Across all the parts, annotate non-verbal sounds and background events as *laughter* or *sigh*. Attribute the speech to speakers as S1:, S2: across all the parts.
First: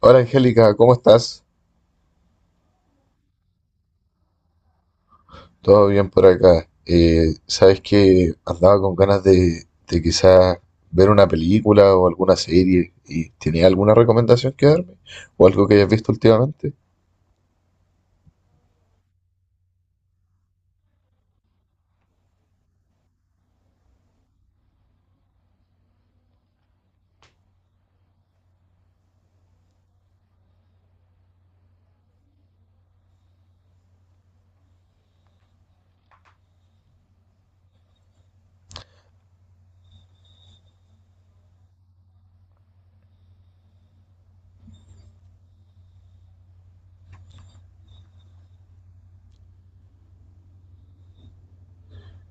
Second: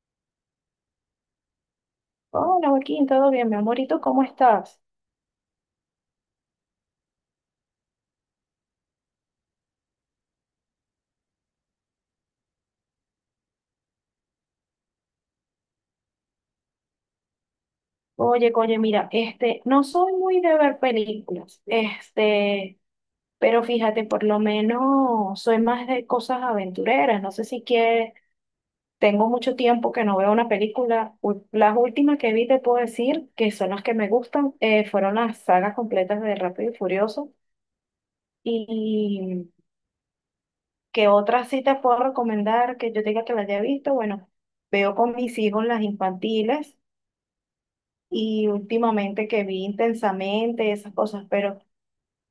S1: Hola Angélica, ¿cómo estás?
S2: Hola Joaquín, ¿todo bien, mi amorito? ¿Cómo estás?
S1: ¿Todo bien por acá? Sabes que andaba con ganas de, quizás ver una película o alguna serie y tenía alguna recomendación que darme? ¿O algo que hayas visto últimamente?
S2: Oye, mira, este, no soy muy de ver películas, este, pero fíjate, por lo menos soy más de cosas aventureras. No sé si quieres, tengo mucho tiempo que no veo una película. Las últimas que vi, te puedo decir, que son las que me gustan, fueron las sagas completas de Rápido y Furioso. Y que otras sí te puedo recomendar que yo diga que las haya visto, bueno, veo con mis hijos las infantiles y últimamente que vi intensamente esas cosas, pero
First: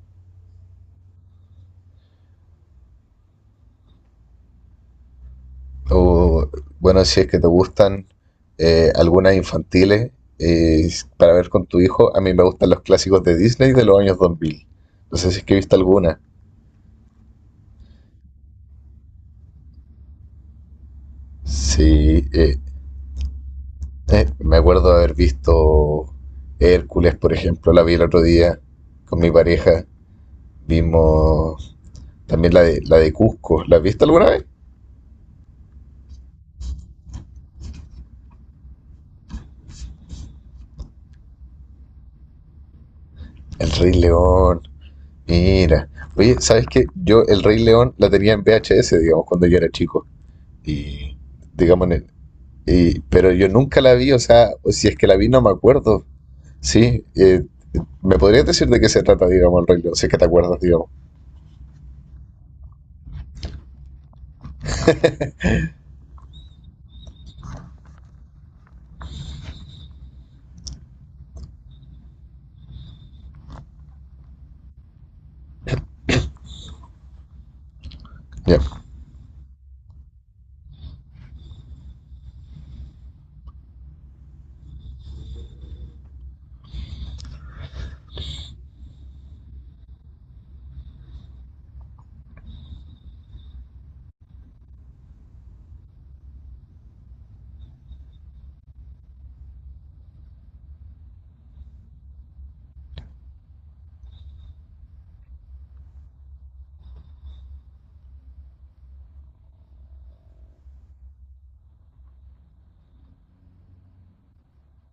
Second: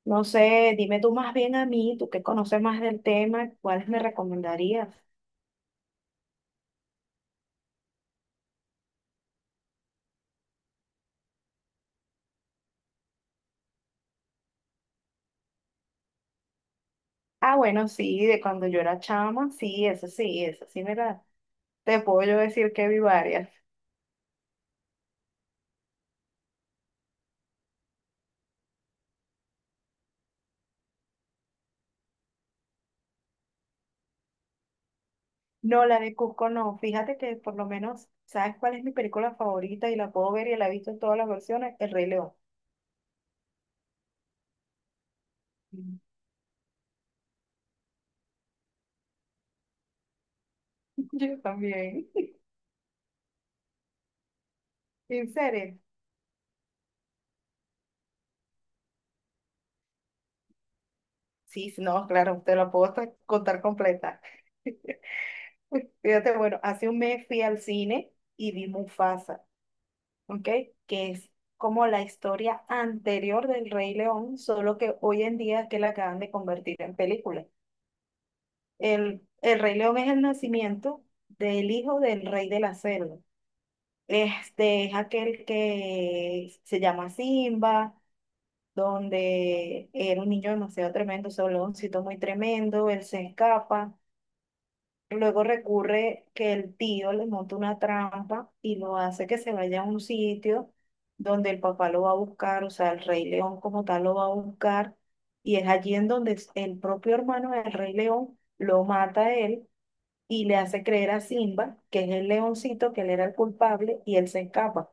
S2: no sé, dime tú más bien a mí, tú que conoces más del tema, ¿cuáles me recomendarías?
S1: O bueno, si es que te gustan algunas infantiles, eh, para ver con tu hijo, a mí me gustan los clásicos de Disney de los años 2000. No sé si es que viste alguna.
S2: Ah, bueno, sí, de cuando yo era chama, sí, eso sí, eso sí, mira, te
S1: Sí,
S2: puedo yo
S1: eh,
S2: decir que vi varias.
S1: Me acuerdo de haber visto Hércules, por ejemplo, la vi el otro día con mi pareja. Vimos también la de Cusco. ¿La has visto alguna vez?
S2: No, la de Cusco no, fíjate que por lo menos, ¿sabes cuál es mi película favorita? Y la puedo ver y la he visto en todas las versiones, El Rey León.
S1: El Rey León. Mira.
S2: *laughs*
S1: Oye, ¿sabes qué? Yo el Rey León la tenía en VHS, digamos, cuando yo era chico. Y,
S2: Yo
S1: digamos, en el-
S2: también.
S1: pero yo nunca la vi, o sea, si es que
S2: *laughs*
S1: la vi
S2: ¿En
S1: no me
S2: serio?
S1: acuerdo. Sí, eh, ¿Me podrías decir de qué se trata, digamos, el Rey León? Si es que te acuerdas, digamos.
S2: Sí, sí, no, claro, te la puedo hasta contar completa. *laughs* Uy, fíjate, bueno, hace un mes fui al cine y vi Mufasa, ¿ok? Que es como la historia anterior del Rey León, solo que hoy en día es que la acaban de convertir en película.
S1: Ya,
S2: El Rey León es el nacimiento del hijo del Rey de la Selva. Este es aquel que se llama Simba, donde era un niño demasiado tremendo, soloncito muy tremendo, él se escapa. Luego recurre que el tío le monta una trampa y lo hace que se vaya a un sitio donde el papá lo va a buscar, o sea, el Rey León como tal lo va a buscar, y es allí en donde el propio hermano del Rey León lo mata a él y le hace creer a Simba, que es el leoncito, que él era el culpable y él se escapa.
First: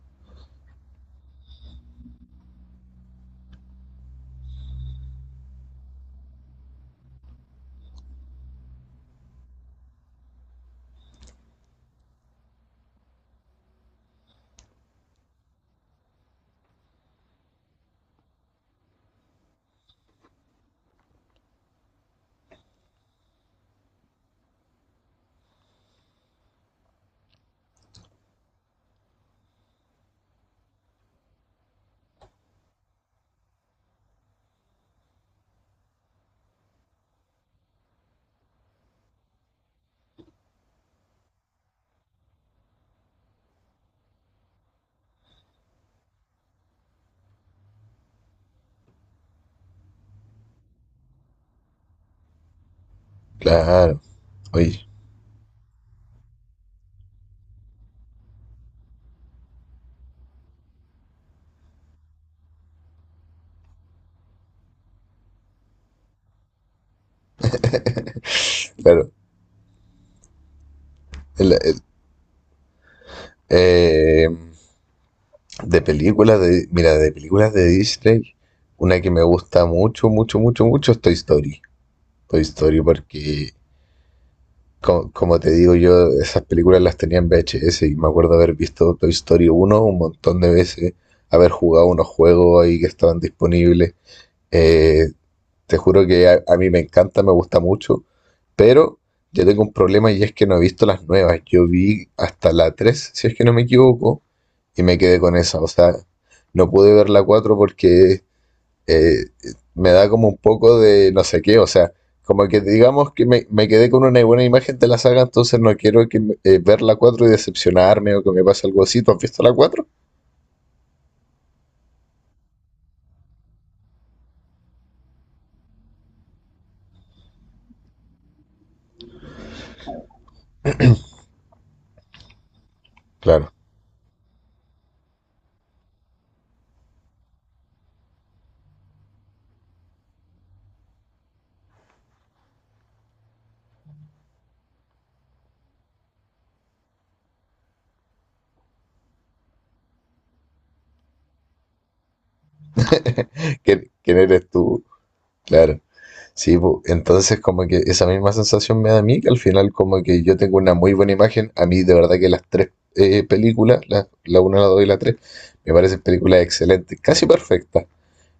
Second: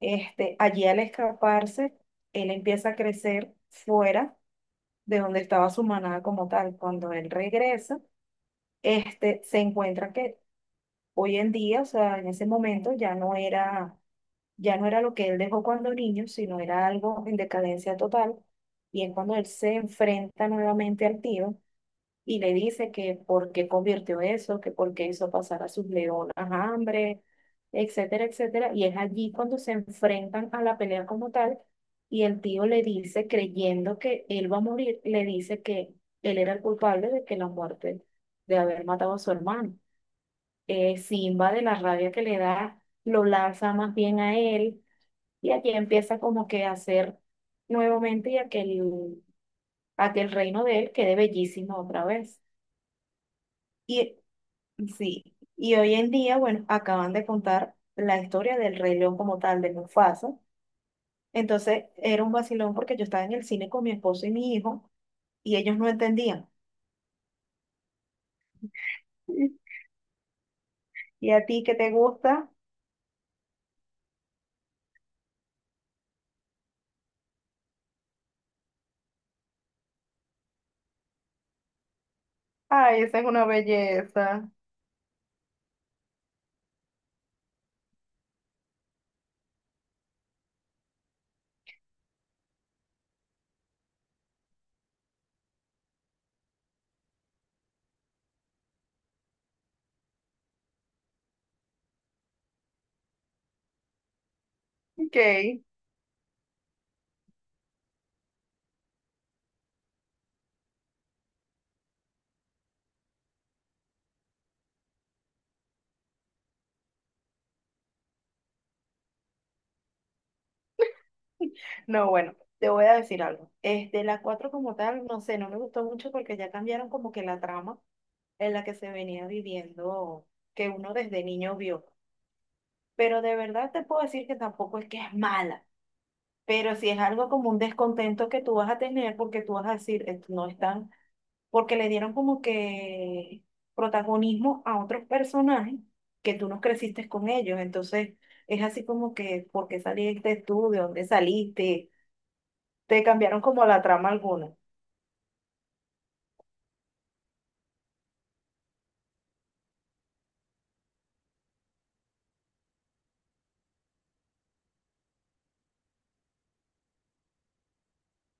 S2: Este, allí al escaparse, él empieza a crecer fuera de donde estaba su manada como tal. Cuando él regresa, este, se encuentra que hoy en día, o sea, en ese momento ya no era lo que él dejó cuando niño, sino era algo en decadencia total. Y es cuando él se enfrenta nuevamente al tío y le dice que por qué convirtió eso, que por qué hizo pasar a sus leonas hambre, etcétera, etcétera. Y es allí cuando se enfrentan a la pelea como tal. Y el tío le dice, creyendo que él va a morir, le dice que él era el culpable de que la muerte, de haber matado a su hermano. Simba, de la rabia que le da, lo lanza más bien a él y allí empieza como que a hacer nuevamente y aquel reino de él quede bellísimo otra vez.
S1: claro.
S2: Y
S1: Oye,
S2: sí, y hoy en día, bueno, acaban de contar la historia del Rey León como tal, de Mufasa. Entonces era un vacilón porque yo estaba en el cine con mi esposo y mi hijo y ellos no entendían.
S1: claro.
S2: *laughs* ¿Y a ti qué
S1: El,
S2: te gusta?
S1: Eh, de películas de, mira, de películas de Disney, una que me gusta mucho, mucho, mucho, mucho es Toy Story. Toy Story
S2: Ay, esa es una
S1: porque,
S2: belleza.
S1: Como, te digo yo, esas películas las tenía en VHS y me acuerdo haber visto Toy Story uno un montón de veces, haber jugado unos juegos ahí que estaban disponibles. Eh, Te juro que a mí me encanta, me gusta mucho, pero yo tengo un problema y es que no he visto las nuevas. Yo vi hasta la 3, si es que no me equivoco, y me
S2: Ok.
S1: quedé con esa. O sea, no pude ver la 4 porque eh, me da como un poco de no sé qué. O sea, como que digamos que me quedé con una buena imagen de la saga, entonces no quiero ver la 4 y decepcionarme o que me pase algo así. ¿Tú has visto la cuatro?
S2: No, bueno, te voy a decir algo. Este, la 4 como tal, no sé, no me gustó mucho porque ya cambiaron como que la trama en la que se venía viviendo, que uno desde niño vio. Pero de
S1: Claro.
S2: verdad te puedo decir que tampoco es que es mala, pero si es algo como un descontento que tú vas a tener porque tú vas a decir, no están, porque le dieron como que protagonismo a otros personajes que tú no creciste con ellos". Entonces es así como que, ¿por qué saliste tú? ¿De dónde saliste? Te cambiaron
S1: *laughs*
S2: como la
S1: ¿Quién,
S2: trama
S1: quién eres
S2: alguna.
S1: tú? Claro. Sí, po. Entonces como que esa misma sensación me da a mí, que al final como que yo tengo una muy buena imagen, a mí de verdad que las tres películas, la una, la 2 y la 3 me parecen películas excelentes, casi perfectas.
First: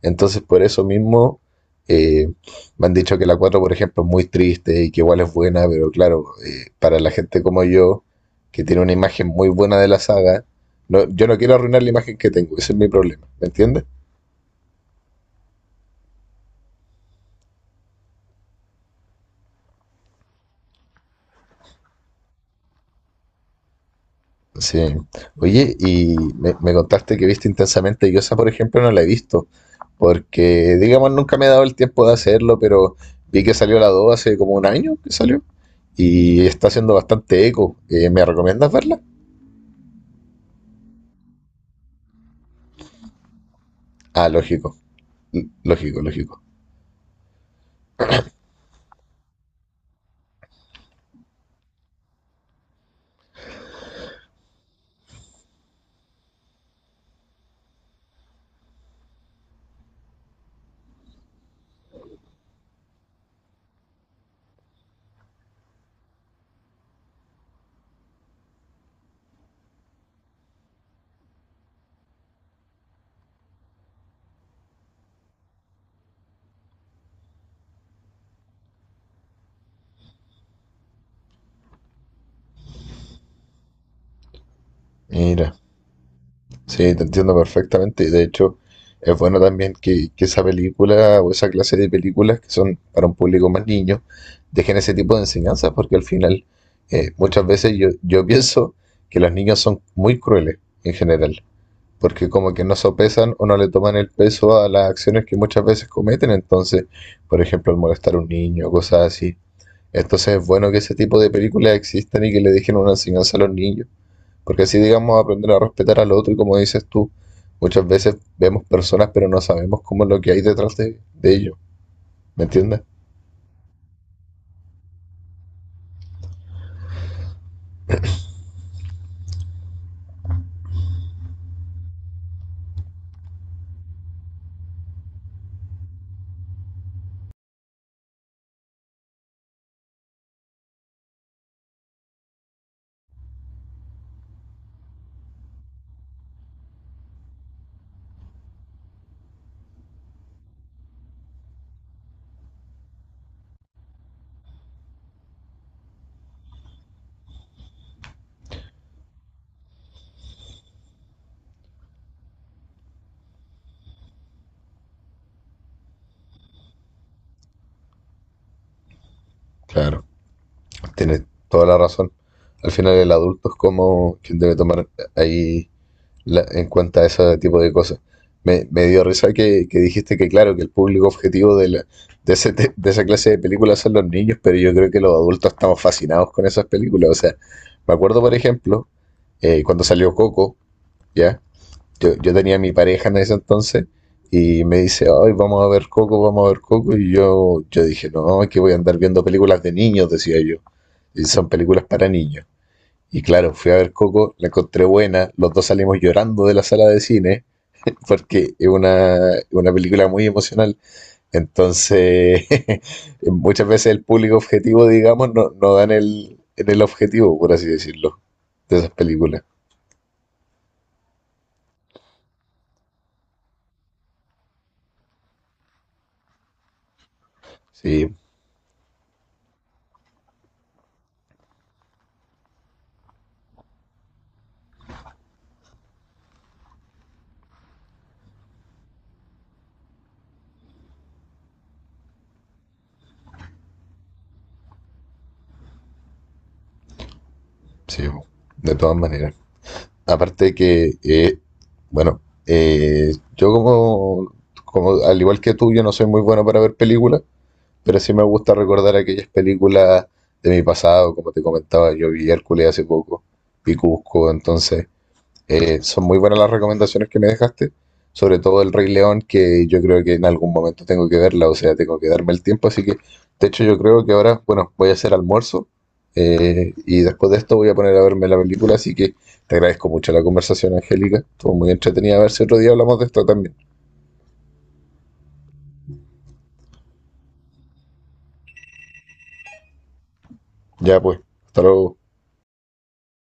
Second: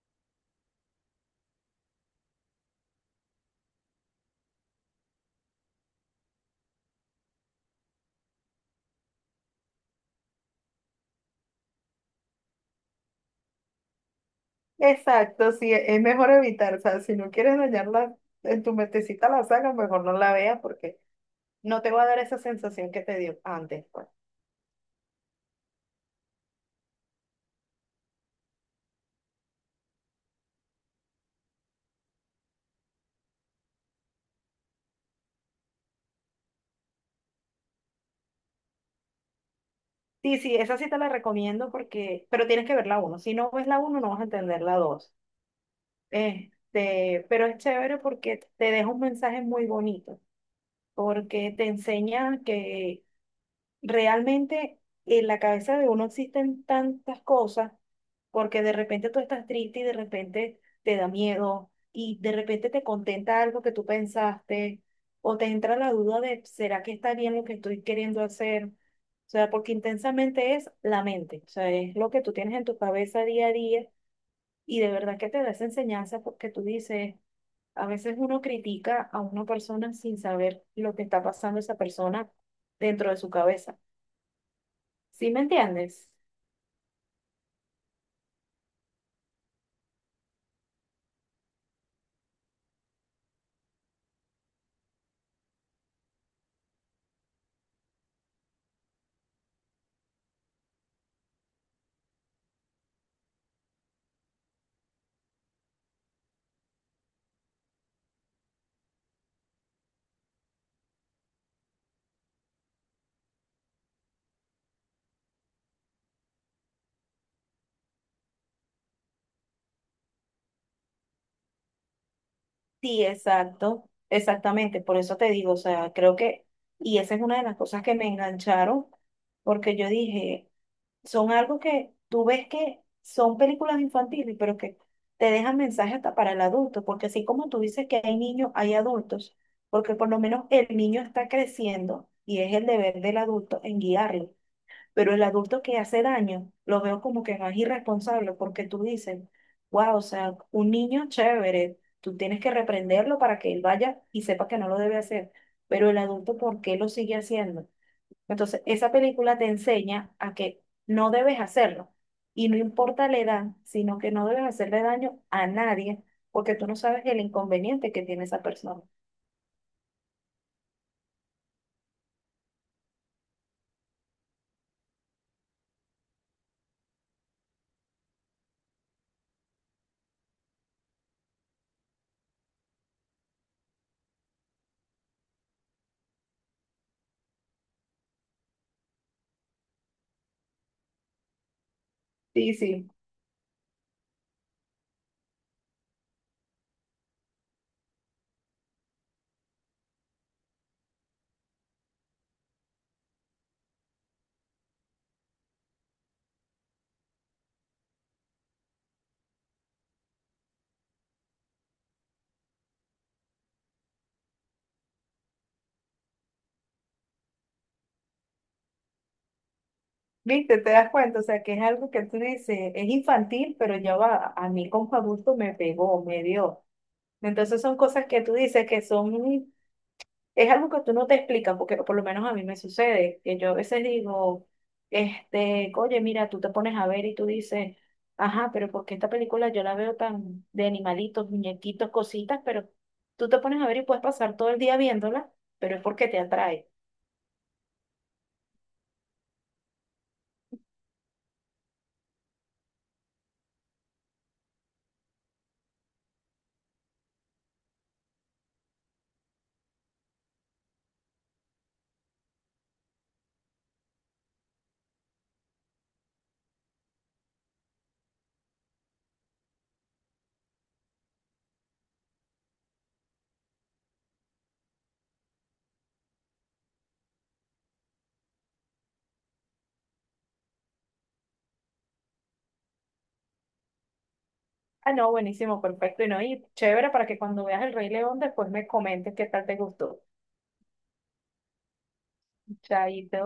S1: Entonces por eso mismo, eh, me han dicho que la cuatro, por ejemplo, es muy triste y que igual es buena, pero claro, para la gente como yo, que tiene una imagen muy buena de la saga, no, yo no quiero arruinar la imagen que tengo, ese es mi problema, ¿me entiendes?
S2: Exacto, sí, es mejor evitar, o sea, si no quieres dañarla en tu mentecita la saga, mejor no la veas porque no te va a dar esa sensación que te dio antes, pues.
S1: Sí. Oye, y me contaste que viste intensamente. Y yo esa, por ejemplo, no la he visto. Porque, digamos, nunca me he dado el tiempo de hacerlo, pero vi que salió la 2 hace como un año que salió. Y está haciendo bastante eco. ¿Me recomiendas verla?
S2: Sí, sí, esa sí te la recomiendo porque, pero tienes que ver la 1. Si no ves la uno no vas a
S1: Ah,
S2: entender la
S1: lógico.
S2: dos.
S1: Lógico, lógico.
S2: Este, pero es chévere porque te deja un mensaje muy bonito, porque te enseña que realmente en la cabeza de uno existen tantas cosas, porque de repente tú estás triste y de repente te da miedo y de repente te contenta algo que tú pensaste o te entra la duda de, ¿será que está bien lo que estoy queriendo hacer? O sea, porque intensamente es la mente, o sea, es lo que tú tienes en tu cabeza día a día y de verdad que te da esa enseñanza porque tú dices, a veces uno critica a una persona sin saber lo que está pasando esa persona dentro de su cabeza. ¿Sí me
S1: Mira.
S2: entiendes?
S1: Sí, te entiendo perfectamente. Y de hecho, es bueno también que esa película o esa clase de películas que son para un público más niño dejen ese tipo de enseñanzas, porque al final, muchas veces yo pienso que los niños son muy crueles en general, porque como que no sopesan o no le toman el peso a las acciones que muchas veces cometen, entonces, por ejemplo, al molestar a un niño, cosas así. Entonces es bueno que ese tipo de películas existan y que le dejen una enseñanza a los niños. Porque así, digamos, aprender a respetar al otro y como dices tú, muchas veces vemos personas pero no sabemos cómo es lo que hay detrás de ellos, ¿me entiendes?
S2: Sí, exacto, exactamente, por eso te digo, o sea, creo que, y esa es una de las cosas que me engancharon, porque yo dije, son algo que tú ves que son películas infantiles, pero que te dejan mensajes hasta para el adulto, porque así como tú dices que hay niños, hay adultos, porque por lo menos el niño está creciendo y es el deber del adulto en guiarlo. Pero el adulto que hace daño, lo veo como que más irresponsable porque tú dices, wow, o sea, un niño chévere, tú tienes que reprenderlo para que él vaya y sepa que no lo debe hacer. Pero el adulto, ¿por qué lo sigue haciendo? Entonces, esa película te enseña a que no debes hacerlo. Y no importa la edad, sino que no debes hacerle daño a nadie porque tú no sabes el inconveniente que tiene esa persona.
S1: Claro, tienes toda la razón. Al final el adulto es como quien debe tomar ahí en cuenta ese tipo de cosas. Me dio risa que dijiste que claro, que el público objetivo de, la- de, ese te- de esa clase de películas son los niños, pero yo creo que los adultos estamos fascinados con esas películas. O sea, me acuerdo, por ejemplo, cuando salió Coco, ¿ya? Yo
S2: Sí,
S1: tenía a mi
S2: sí.
S1: pareja en ese entonces y me dice, ay, vamos a ver Coco, vamos a ver Coco. Y yo dije, no, es que voy a andar viendo películas de niños, decía yo. Y son películas para niños. Y claro, fui a ver Coco, la encontré buena, los dos salimos llorando de la sala de cine porque es una película muy emocional. Entonces, *laughs* muchas veces el público objetivo, digamos, no, no da en el objetivo, por así decirlo, de esas películas.
S2: ¿Viste? ¿Te das cuenta? O sea, que es algo que tú dices, es infantil, pero ya va, a mí como adulto me pegó, me dio. Entonces son cosas
S1: Sí,
S2: que tú dices que son, es algo que tú no te explicas, porque por lo menos a mí me sucede, que yo a veces digo, este, oye, mira, tú te pones a ver y tú dices, ajá, pero ¿por qué esta película yo la veo tan de animalitos, muñequitos, cositas, pero tú te pones a ver y puedes pasar todo el día viéndola, pero es porque te atrae.
S1: sí, de todas maneras. Aparte que, bueno, yo como, como, al igual que tú, yo no soy muy bueno para ver películas, pero sí me gusta recordar aquellas películas de mi pasado, como te comentaba, yo vi Hércules hace poco, vi Cusco, entonces, son muy buenas las recomendaciones que me dejaste, sobre todo el Rey León, que yo creo que en algún momento tengo que verla, o sea, tengo que darme el tiempo, así que de hecho yo creo que ahora, bueno, voy a hacer almuerzo, y después de esto voy a poner a verme la película, así que te agradezco mucho la conversación, Angélica, estuvo muy entretenida, a ver si otro día hablamos de esto también.
S2: Ah, no, buenísimo, perfecto. Y no, y chévere para que cuando veas El Rey León después me comentes qué tal te gustó.
S1: Ya pues, hasta luego.
S2: Chaito.